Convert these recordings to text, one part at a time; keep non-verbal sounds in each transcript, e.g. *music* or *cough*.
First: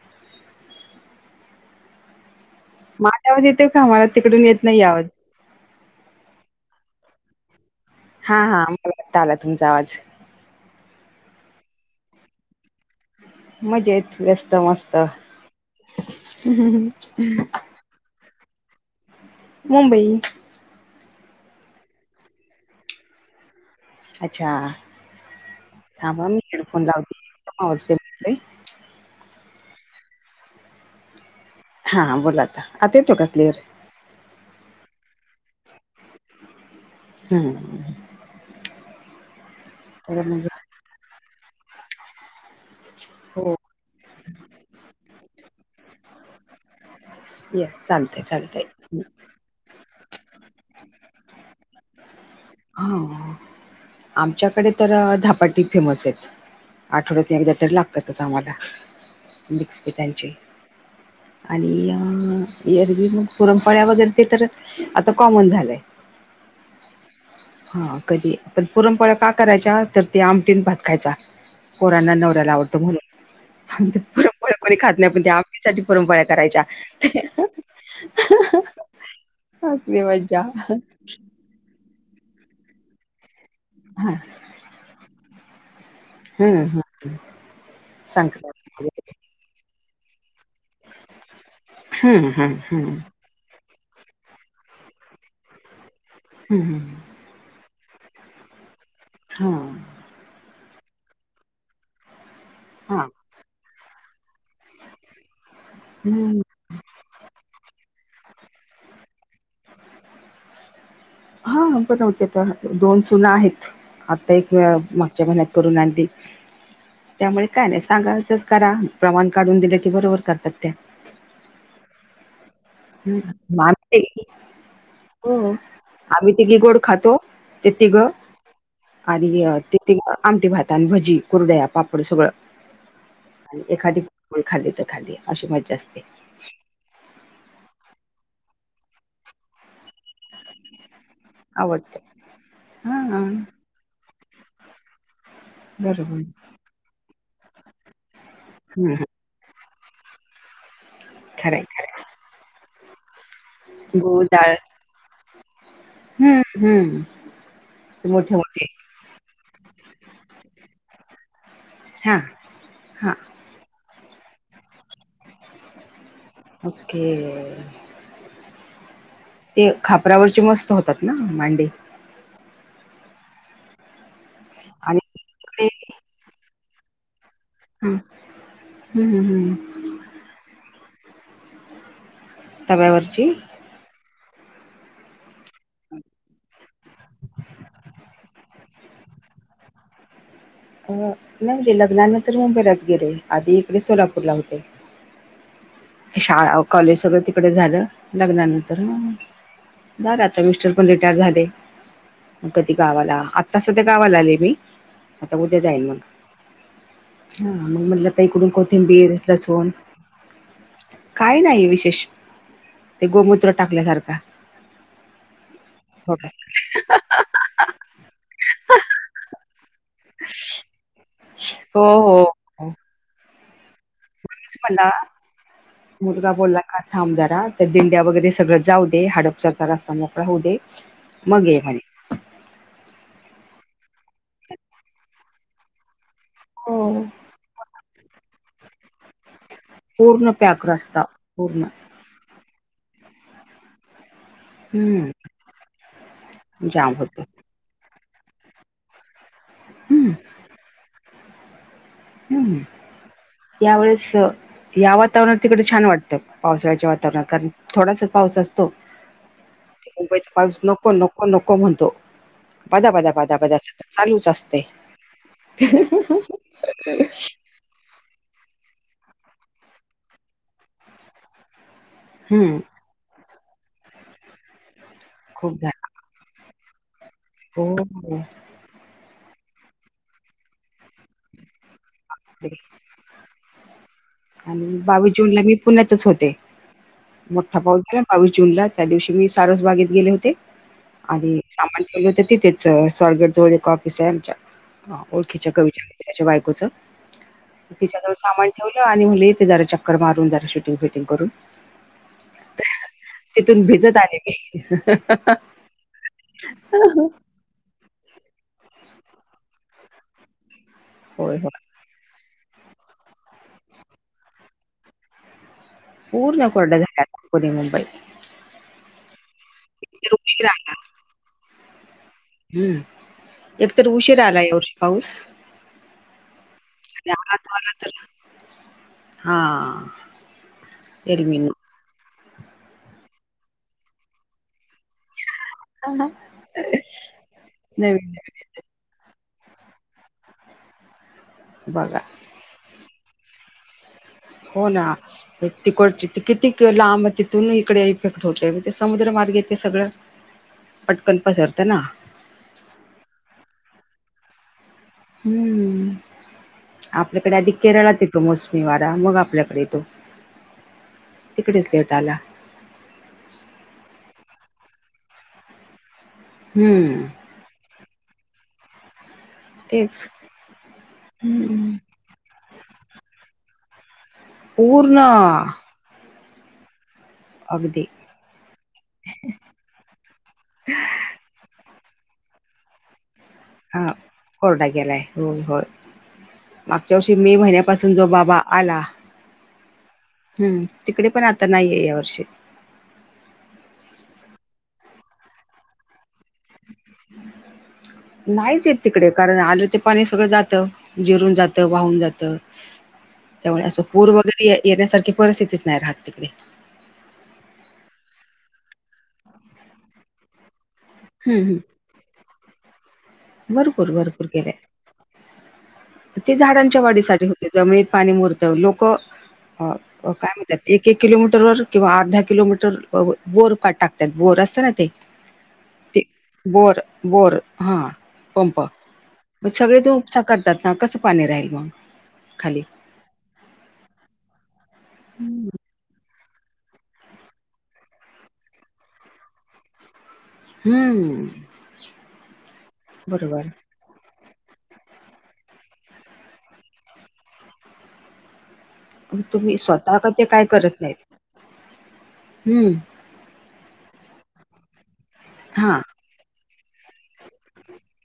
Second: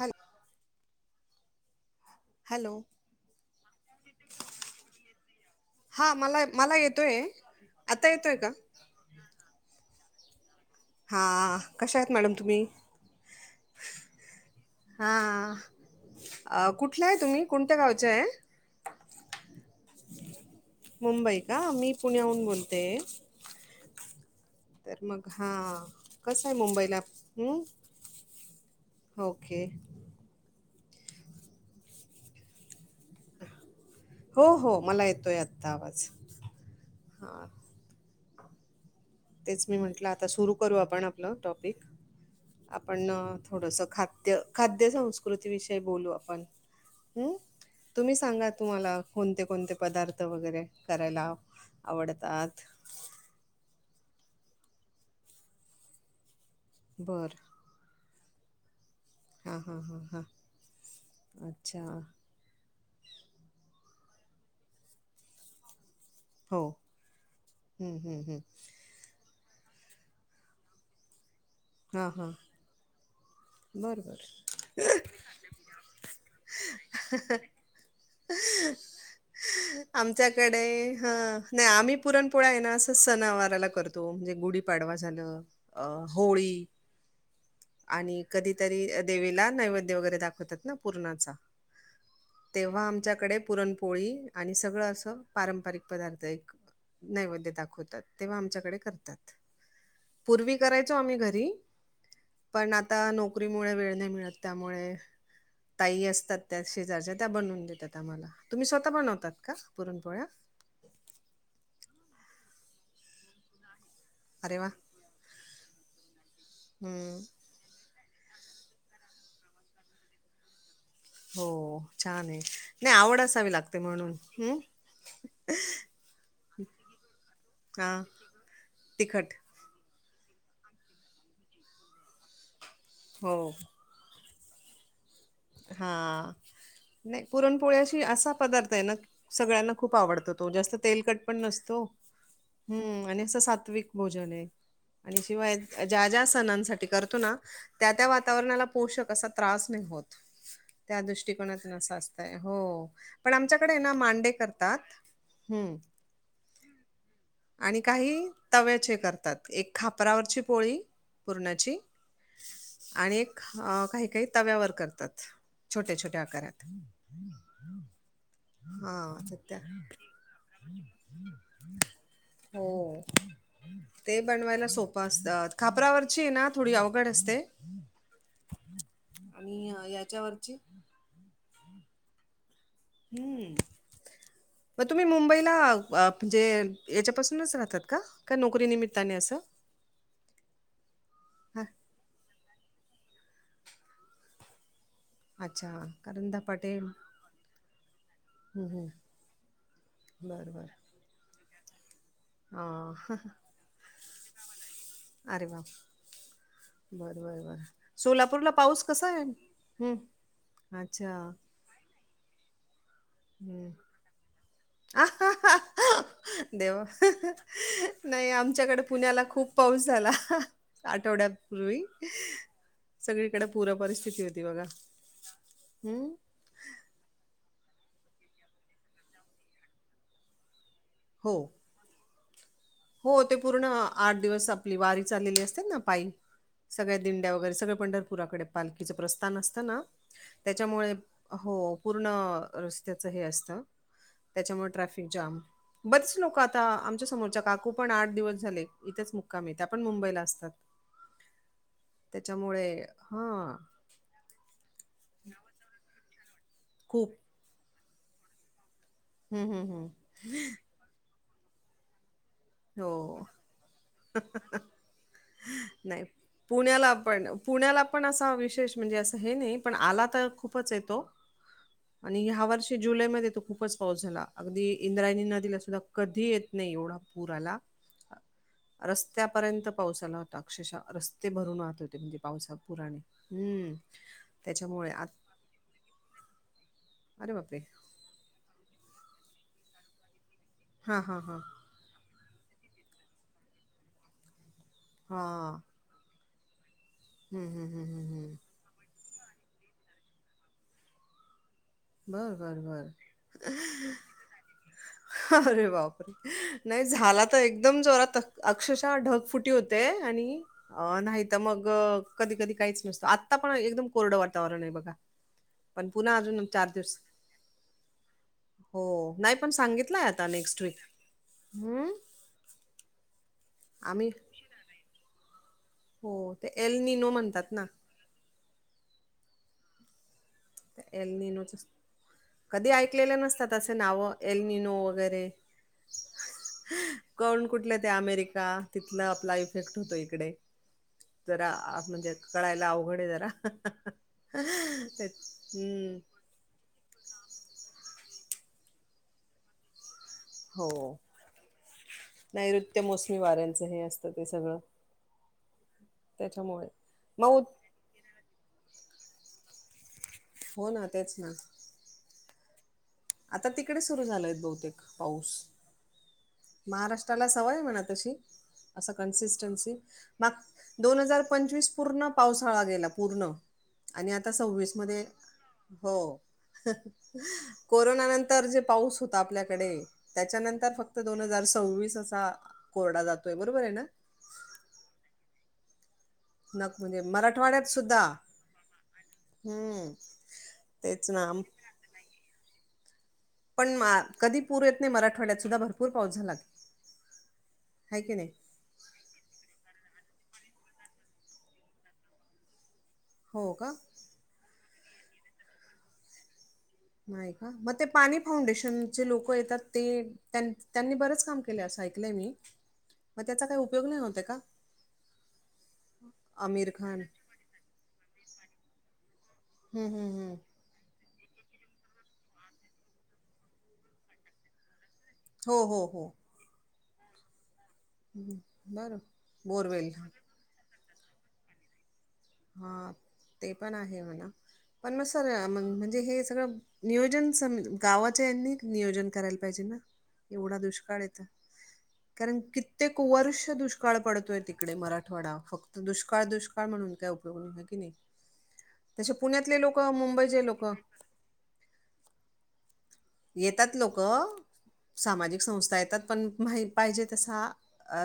Hello hello माझ्या आवाज येते का? मला तिकडून येत नाही आवज, हा मला, मला येतोय, आता येतोय हा का हा मला वाटता आला तुमचा आवाज हा कशा आहेत. मॅडम! तुम्ही, मजेत वस्त, मस्त हा अ, कुठल्या आहे तुम्ही *unintelligible* कोणत्या गावच्या आहे? मुंबई, मुंबई का, मी पुण्याहून बोलते, अच्छा, तर मग हा थांबा हा मी, कसं आहे हेडफोन मुंबईला लावते. आवाज हम्म कमी येतोय. ओके, हां बोला आ, आता येतो का क्लिअर? हो, हो मला येतोय आत्ता आवाज, हां हम्, तेच मी म्हंटलं, तर आता म्हणजे सुरू करू आपण आपलं टॉपिक, आपण हो थोडस खाद्य, खाद्यसंस्कृती विषयी बोलू आपण. हम्म, येस तुम्ही चालतंय सांगा चालतंय. तुम्हाला कोणते, कोणते पदार्थ वगैरे करायला, आवडतात. हा, आमच्याकडे तर धापाटी फेमस आहेत. आठवड्यात बर तुन, एकदा तरी लागतातच, आम्हाला. हां मिक्स हां हां पीठ हां चे, आणि अच्छा एरवी मग, पुरणपोळ्या वगैरे ते तर, आता कॉमन झालंय. हो, हा हं, हं, कधी हं. पण, पुरणपोळ्या का करायच्या, तर ते आमटीन भात खायचा. हां पोरांना आणि, हां नवऱ्यायला आवडतो म्हणून, आणि बरं त्या बरं पूरनपोळ्याकोणी खात नाही, पण आमटी साठी पूरनपोळया करायच्या. *unintelligible* असली मजा, ह नाही आम्ही पुरणपोळा आहे ना, असं सणावाराला करतो हा म्हणजे, गुढीपाडवा झालं अ, होळी हम, आणि कधीतरी देवीला, नैवेद्य वगैरे दाखवतात. ना पुरणाचा, हम्म हम्म तेव्हा आमच्याकडे पुरणपोळी, आणि सगळं असं. पारंपरिक पदार्थएक, हम्म नैवेद्य दाखवतात तेव्हा आमच्याकडे करतात. हा, पूर्वी करायचो, आम्ही घरी. पण आता हा नोकरीमुळे वेळ नाही मिळत, त्यामुळे ताई असतात. हम्म त्या शेजारच्या त्या बनवून देतात. आम्हाला, तुम्ही स्वतः बनवतात का? पुरणपोळ्या, हा बनवतेता, दोन सुना आहेत. आता एक, अरे वा! मागच्या महिन्यात करून आणली, हम्म. त्यामुळे काय नाही, सांगायचंच करा प्रमाण, काढून दिले ते बरोबर करतात त्या. हो छान आहे, नाही आवड असावी लागते आम्ही म्हणून. हम्, हो आम्ही तिघी गोड खातो, ते हा तिघं, आणि तिखट त आमटी भाता, भजी, कुरड्या पापड सगळं हो आणि एखादी, पुरणपोळली खाली, तर खाली, हा, नाही पुरणपोळ्या असा पदार्थ आहे, ना सगळ्यांना खूप आवडतो तो जास्त तेलकट, पण नसतो् आवडते हा आणि अस, सात्विक भोजन आहे, आणि शिवाय, ज्या बरोबर ज्या, सणांसाठी करतो ना. त्या त्या वातावरणाला हम्म पोषक असा त्रास नाही होत. त्या खरंय दृष्टीिकोनात, अस खरंय असतय हो, पण आमच्याकडे ना गूळ मांडे डाळ करतात हम्म हम्म हम्म आणि काही मोठे मोठे तव्याचे करतात एक खापरावरची पोळी पूरणाची हां, आणि एक काही काही, तव्यावर करतात. छोट्या, छोट्या आकारा, ओके, ते हा खापरावरचे मस्त होतात ना मांडे *unintelligible* हो ते बनवायला आणि सोपं असतात इकडे खापरावरची आहे ना थोडी अवघड असते. हम्म हम्म हम्म हयाच्यावरची हम्. तव्यावरची हम्म मग तुम्ही मुंबईला म्हणजे याच्यापासूनच राहतात का का नोकरी निमित्ताने असं नाही हा म्हणजे लग्नानंतर मुंबईलाच गेले आधी इकडे सोलापूरला होते अच्छा कारण शाळा धपाटे कॉलेज हम्म, सगळं तिकडे झालं लग्नानंतर हम्म. झालं आता बर बर मिस्टर रिटायर रिटायर झाले मग कधी हा गावाला आत्ता सध्या गावाला आले मी आता अरे वा उद्या जाईन मग बर बर हा बर मग म्हटलं त इकडून सोलापूरला पाऊस कसा कोथिंबीर आहे लसूण हम्म अच्छा काय नाही विशेष ते गोमूत्र हम्म टाकल्यासारखा आ थोडासा देवा नाही आमच्याकडे पुण्याला खूप पाऊस झाला आठवड्यापूर्वी हो हो हो सगळीकडे पूर पररिस्थिती होती. तेच बघा. म्हणट हं, मुलगा बोला आ थांब जरा तर दिंड्या वगैरे सगळं जाऊ दे हडपसरलाचा रस्ता मोकळा होऊ दे हो. मग ये म्हणे हो ते पूर्ण आठ दिवस आपली वारी चाललेली असते ना पायी. सगळ्या हो. दिंड्या वगैरे सगळ पंढरपुराकडे पालखीचं प्रस्थान असतं ना. पूर्ण पॅक त्याच्यामुळे रस्ता हो पूर्ण रस्त्याच हे असतं त्याच्यामुळे ट्रॅफिक हम्म जाम बरेच लोक आता जाम आमच्या होत समोरच्या काकू पण आठ दिवस झाले. इथेच मुक्कामी येत पण हम्म मुंबईला असतात. हम्म त्याच्यामुळे हा या वळेस या वातावरणात तिकडे छान वाटतं पावसाळ्याच्या खूप वातावरणात कारण थोडासा पाऊस असतो. हम्म हम्म हम्म. ते मुंबईचा पाऊस नको नको नको म्हणतो. बदा बदा हो बदा बदा चालूच असते. नाही पुण्याला पण पुण्याला पण असा विशेष म्हणजे असं हे नाही पण आला तर खूपच येतो. आणि ह्या हम्म वर्षी जुलैमध्ये तो खूपच पाऊस झाला अगदी इंद्रायणी नदीला खूप सुद्धा कधी येत नाही एवढा पुर आला. झालं हो रस्त्यापर्यंत पाऊसा आला होता अक्षरशः रस्ता ते भरून राहत होते म्हणजे पावसा पुराणे हम्म आणि त्याच्यामुळे आ बावीस जूनला मी पुण्यातच होते अरे मोठा बापरे पाऊस झाला बावीस जूनला त्या दिवशी मी सारस बागेत गेले होते. हा हा आणि हा सामान ठेवले होत तिथेच स्वरगेट जवळ एक ऑफिस आहे आमच्या हा ओळखीच्या कवि मिञाच्या बायकोचं हम्म हम्म हम्म तिच्या हम्म जवळ हम्म सामान ठेवलं आणि म्हणलं इथे जरा चक्कर मारून जरा शूटिंग फुटिंग करून बर बर बर तिथून भिजत आले मी अरे बापरे नाही झाला एकदम जोरात अक्षशः ढग फुटी होते आणि नाही होय तर होय मग कधी कधी काहीच नसतो आत्ता पण एकदम कोरडं वातावरण आहे बघा पण पुन्हा अजून. कोरड झालं दिवस आता पुणे मुंबई हो नाही पण सांगितलंय एकतर आता उशीर नेक्स्ट आला वीक हम्म एकतर आम्ही उशीर आला यावर्षी पाऊस. हो ते एल न नो म्हणतात ना. तर हा एरवी एलननोच कधी ऐकलेलं नसतात असे नाव एलननो. वगैरे कोण कुठले ते नवीन अमेरिका. तिथला आपला इफेक्ट होतो इकडे तर बघा म्हणजे कळायला अवघडे जरा हो ना एक हम्म तिकडची किती लांब तिथून इकडे इफेक्ट होतय म्हणजे समुद्र मार्ग ये तेे सगळं हो. पटकन पसरत ना नैऋत्य मोसमी वाऱ्यांचं हे असतं ते सगळं हम्म त्याच्यामुळे आपल्याकडे मग आधी केरळात येतो मोसमी वारा मग आपल्याकडे येतो फोन हा तेच ना. लेटाला. आता तिकडे सुरू झालंय बहुतेक पाऊस. हम्म महाराष्ट्राला सवय म्हणा तशी. अस कनसि् तेच दोन हजार पंचस हम्म पूर्ण पावसाळा गेला पूर्ण आणि आता सव्वीस पूर्ण मध्ये हो अगदी कोरोना नंतर तर जे पाऊस होता आपल्याकडे त्याच्यानंतर फक्त दोन हजार सव्वीस असा कोरडा जातो तय बरोबर आहे ना हा कोरडा गेलाय हो हो नक मागच्या म्हणजे वर्षी मे मराठवाड्यात महिन्यापासून सुद्धा जो बाबा आला हम्म हम्म तिकडे तेच पण ना आता नाहीये या वर्षी पण कधी पूर येत नाही मराठवाड्यात सुद्धा भरपूर पाऊस झाला आहे की नाही नाहीच तिकडे कारण आलं ते पाणी सगळं जात जिरून जातं वाहून जात हो त्यामुळे का असं पूर वगैरे येण्यासारखी परिस्थितीच नाही राहत तिकडे नाही का मग ते पाणी फाउंडेशनचे लोक येतात ते त्यांनी बरेच काम हम्म, केले हम्म. असं ऐकलंय मी मग त्याचा काही उपयोग भरपूर नाही होत आहे भरपूर का? गेले ते आमिर झाडांच्या खान. वाढीसाठी होते जमुळे पाणी मुरत लोक हम हम अ, हम काय म्हणतात एक एक किलोमीटर वर किंवा अर्धा किलोमीटर बोर टाकतात बोर असत ना ते हो हो ते हो बोर बोर हा हं. पंप बरं. सगळे बोरवेल. तपसाकार त्या ना कसं पाणी राहील मग खाली हा ते पण आहे हो ना पण मग सर हम्म. म्हणजे हे सगळं नियोजन स गावाच्या यांनी नियोजन करायला पाहिजे ना एवढा दुष्काळ येत हम्म कारण कित्येक वर्ष बरोबर दुष्काळ दुष्काळ पडतोय तिकडे मराठवाडा फक्त दुष्काळ दुष्काळ म्हूनय की नाही त्याच्या मग तुम्ही पुण्यातले लोक स्वतः का ते मुंबईचे काय लोक करत नाहीत हम्म येतात लोक सामाजिक हा संस्था येतात पण मा पाहिजे तसा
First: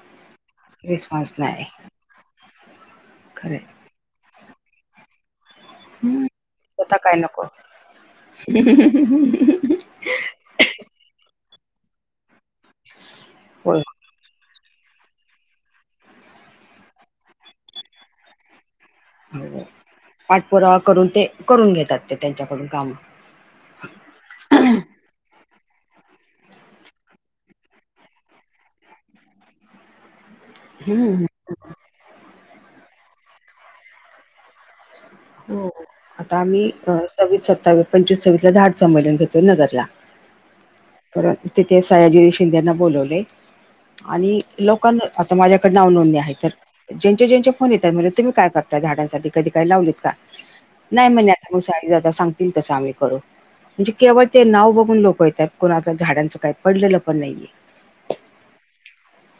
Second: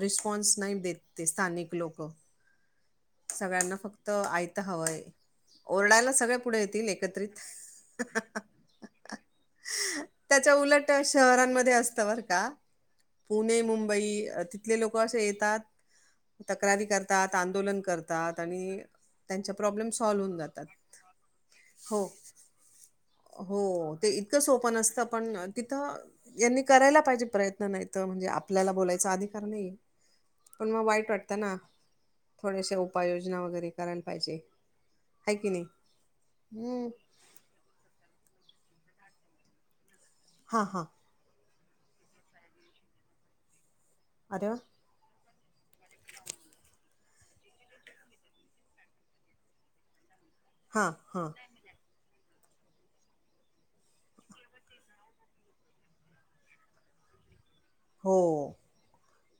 रिस्पॉन्स नाही देत रिस्पॉन्स नाही स्थानिक लोक खरे सगळ्यांना फक्त आयता हवंय ओरडायला सगळे पुढे येतील एकत्रित ह त्याच्या उलट शहरांमध्ये असत बर का पुणे होय मुंबई तथले लोक असे येतात तक्रारी करतात आंदोलन करतात आणि त्यांच्या हो प्रॉब्लेम सॉल्व्ह होऊन जातात पाठपुरावा करून ते करून घेतात हो ते त्यांच्याकडून काम हो ते इतकं सोपन असतं पण तिथं. यांनी करायला पाहिजे प्रयत्न नाही तर म्हणजे आपल्याला बोलायचा अधिकार नाहीय. पण मग वाईट हम्म वाटतं ना थोडेसे उपाययोजना वगैरे करायला पाहिजे आहे की नाही? हो आता आम्ही हं, सव्वीस सत्तावीस पंचवीस सव्वीस ला ाड संमलन घेतो नगरला हा हा. तिथे सयाजी शिंदेना बोलवले आणि अरे वाह! लक आता माझ्याकडे नाव नोंदणी आहे तर ज्यांच्या ज्यांच्या फोन येतात म्हणज तुम्ही काय करता झाडांसाठी कधी काही लावलीत का हां, नाही हां. म्हणता. सांगतील तं आम्ही करू. म्हणजे केवळ ते नाव बघून लोकं येतात कोणाच झाडांचं काही पडलेलं पण नाहीये. हो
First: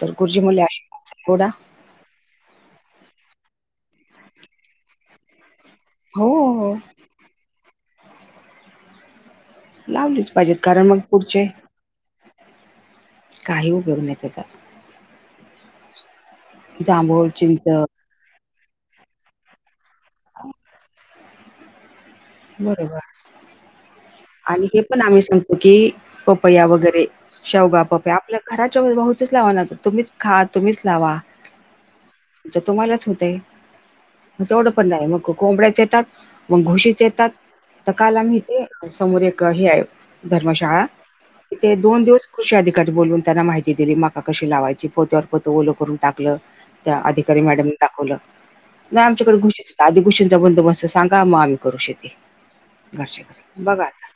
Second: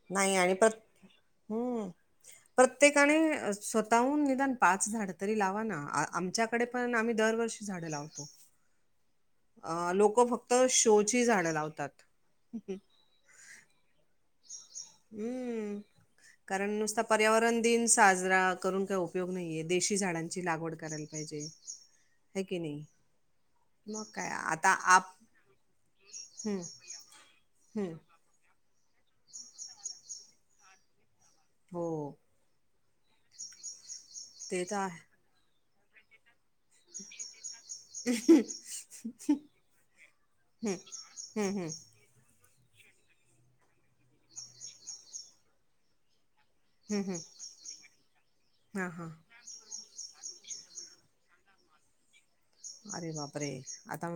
तर नाही गुरुजी आणि म्हणले पर अशी गोडा हम्म. प्रत्येकाने स्वतःहून निदान पाच झाड तरी लावाना हो आमच्याकडे हो पण आम्ही दरवर्षी झाडं लावतो. अ लोक लावलीच फक्त पाहिजेत कारण मग शोची पुढचे जाणं लावतात. काही उपयोग नाही त्याचा हम्म कारण नुसता जांभूळ पर्यावरण चिंच दिन साजरा करून काही उपयोग नाहीे देशी झाडांची लागवड करायला पाहिजे. हे की नाही बरोबर मग काय? आणि आता हे पण आप आम्ही सांगतो की हं, पपया वगैरे शेवगा हं. पपया आपल्या घराच्या बहुतेच लावा ना तुम्हीच खा तुम्हीच लावा. हो. तुम्हालाच होते. ते तेवढं तर पण आहे. नाही मग कोंबड्याच येतात मग घोशीच येतात तर काल आम्ही ते हं, धर्मशाळा हं, हं. तथे दोन दिवस कृषी अधिकारी बून त्यांना माहिती क दिली म कशी लावायची पोत्यावर पोत ओल करून टाकलं. त्या हं, हं. अधिकारी मॅडम दाखवलं हां, नाही हां. आमच्याकडे घुशी आधि कुशीींचा बंदोबस्त सांगा मग आम्ही करू शेती अरे घरच्या बापरे! घरी बघा आता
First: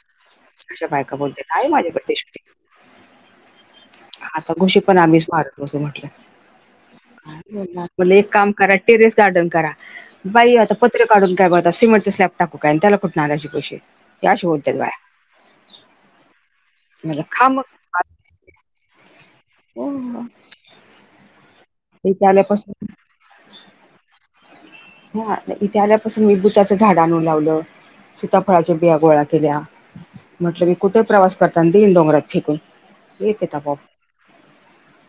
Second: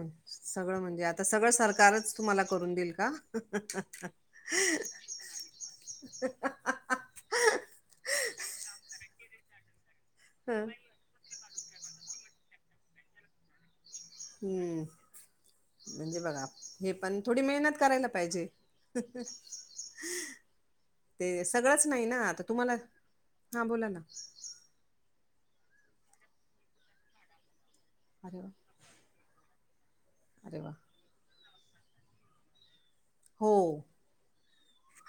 सगळं अशा म्हणजे बायका आता सगळं बोलतात आहे माझ्याकडे सरकारच ते तुम्हाला शेती करून देईल का. आता घुशी पण आम्हीच *unintelligible* होला एक काम करा टेरेस गार्डन करा बाई हं. आता पत्र काढून काय बोलात सिमंटं स्लॅब टाकूय आणि त्याला कुठ आ अशी पोशीेत हम्म म्हणजे बघा हे पण म्हणलं थोडी खा मग मेहनत करायला पाहिजे. ह. हो, हो. ते सगळंच नाही ना इथे आता तुम्हाला आल्यापासून हां बोला ना. हा इथे आल्यापासून मी बुचाच झाड आणू लावलं अरे वा सीताफळाचे बिया गोळा केल्या अरे म्हटलं वा मी कुठे प्रवास करता देन डोंगरात फेकून येत हो त प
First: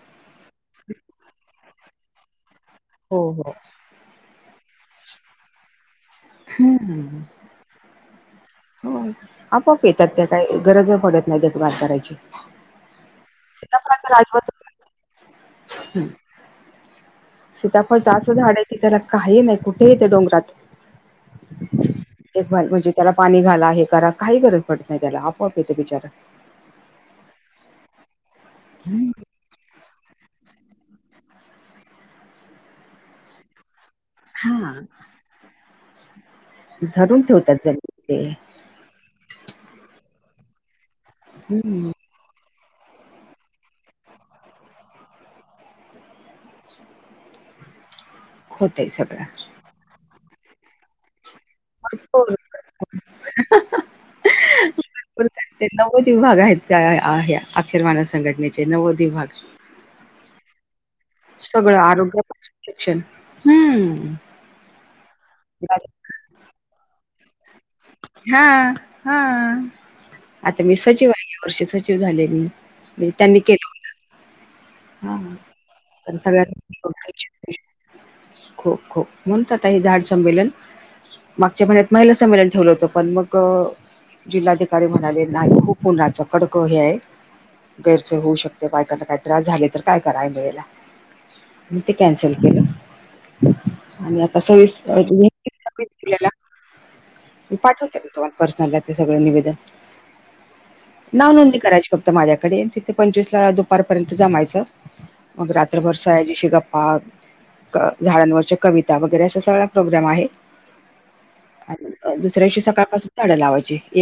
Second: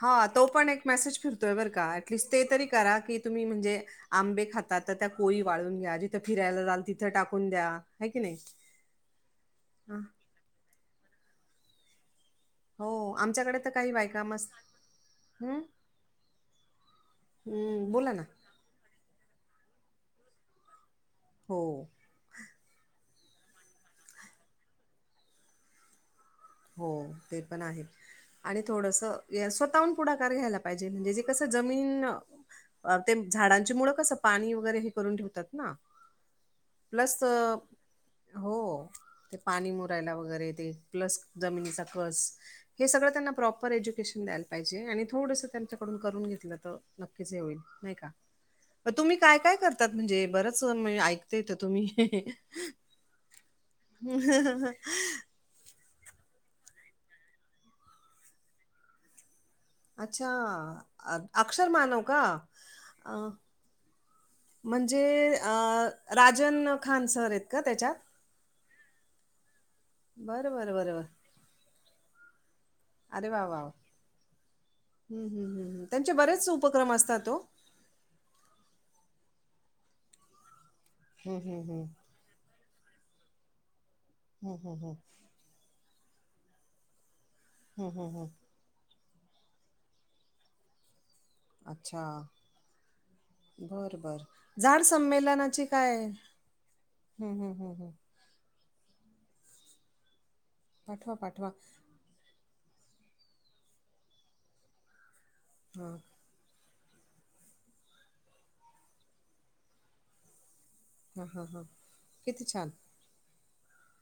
हा तो पण एक मेसेज फिरतोय बर का टलिस्ट ते तरी करा की हो तुम्ही हो म्हणजे आंबे खातात तर त्या कोळी वाळून घ्या. तिथ फिरायला जाल हम्म. तिथं टाकून द्या ह की नाही. काही गरज पडत नाही देखभाल करायची. हो आमच्याकडे तर काही सीताफळाच बायकामच हम्. सीताफळ जा बोला ना अस झाड आहे त त्याला काही नाही कुठे येते डोंगरात हो. एक म्हणजे त्याला पाणी घाला हे करा काही गरज पडत नाही त्याला आपोआप येते बिचारा हो ते पण आहे आणि थोडसं स्वतःहून पुढाकार घ्यायला. े म्हणे कस जमीन झाडां मु कस. पाणी हा वगैरे हे करून ठेवतात ना. प्लस धरून ठेवतात जमिनीत ते हो ते पाणी मुरायला वगैरे येते प्लस जमिनीचा हम्म कस. हे सगळं त्यांना प्रॉपर एज्युकेशन द्यायला पाहिजे आणि थोडंसं त्यांच्याकडून करून घेतलं तर नक्कीच हे होईल. नाही का होतय तुम्ही सगळं. काय काय करतात? म्हणजे बरंच ऐकता येत तुम्ही भरपूर हम. नव्वद विभाग आहेत. त्या अक्षरवान संघटनेचे नव्वद विभाग. अच्छा अक्षर सगळं मानव का आरोग्यापासून शिक्षण अ हम्म म्हणजे राजन खान सर आहेत का त्याच्यात हा हा बरं, आता बरं, मी बरं, बरं. सचिव आहे. या वर्षी सचिव झाले मी. अरे त्यांनी वाह! केल. वाह! वाह! हा हं, हं, हं, हं. त्यांचे पण बरेच सगळ्यां उपक्रम असतात ओ. खो खो म्हणत आता हे झाड संमेलन हं, हं, मागच्या हं. म्हणत महिला संमेलन ठेवलं होत पण मग हं, हं, जिल्हाधिकारी हं. म्हणाले नाही खुप उन्हाचा कडक हे आहे. हं, हं, गैरसोय हं. होऊ शकते बायकांना काही त्रास झाले. काय कराय मिळेला मी ते कॅन्सल केलं. बर बर आणि आता सव्वीस झाड संमेलनाची काय आपल्याला हम् हम् हम्म् तु्हाला पर्सन ते सगळ निवेदन पाठवा, नाव पाठवा. नोंदी करायची. फक्त माझ्याकडे तिथे पंचवीसला दुपारपर्यंत जमायचं मग रात्रभर हां. सजीशी ग अ झाडांवरच्या कविता वगैरे असा सगळा प्रोग्राम आहे. हां, हां, हां. किती दुसऱ्या दिव छान. सकाळपसून झाड लावायची. एक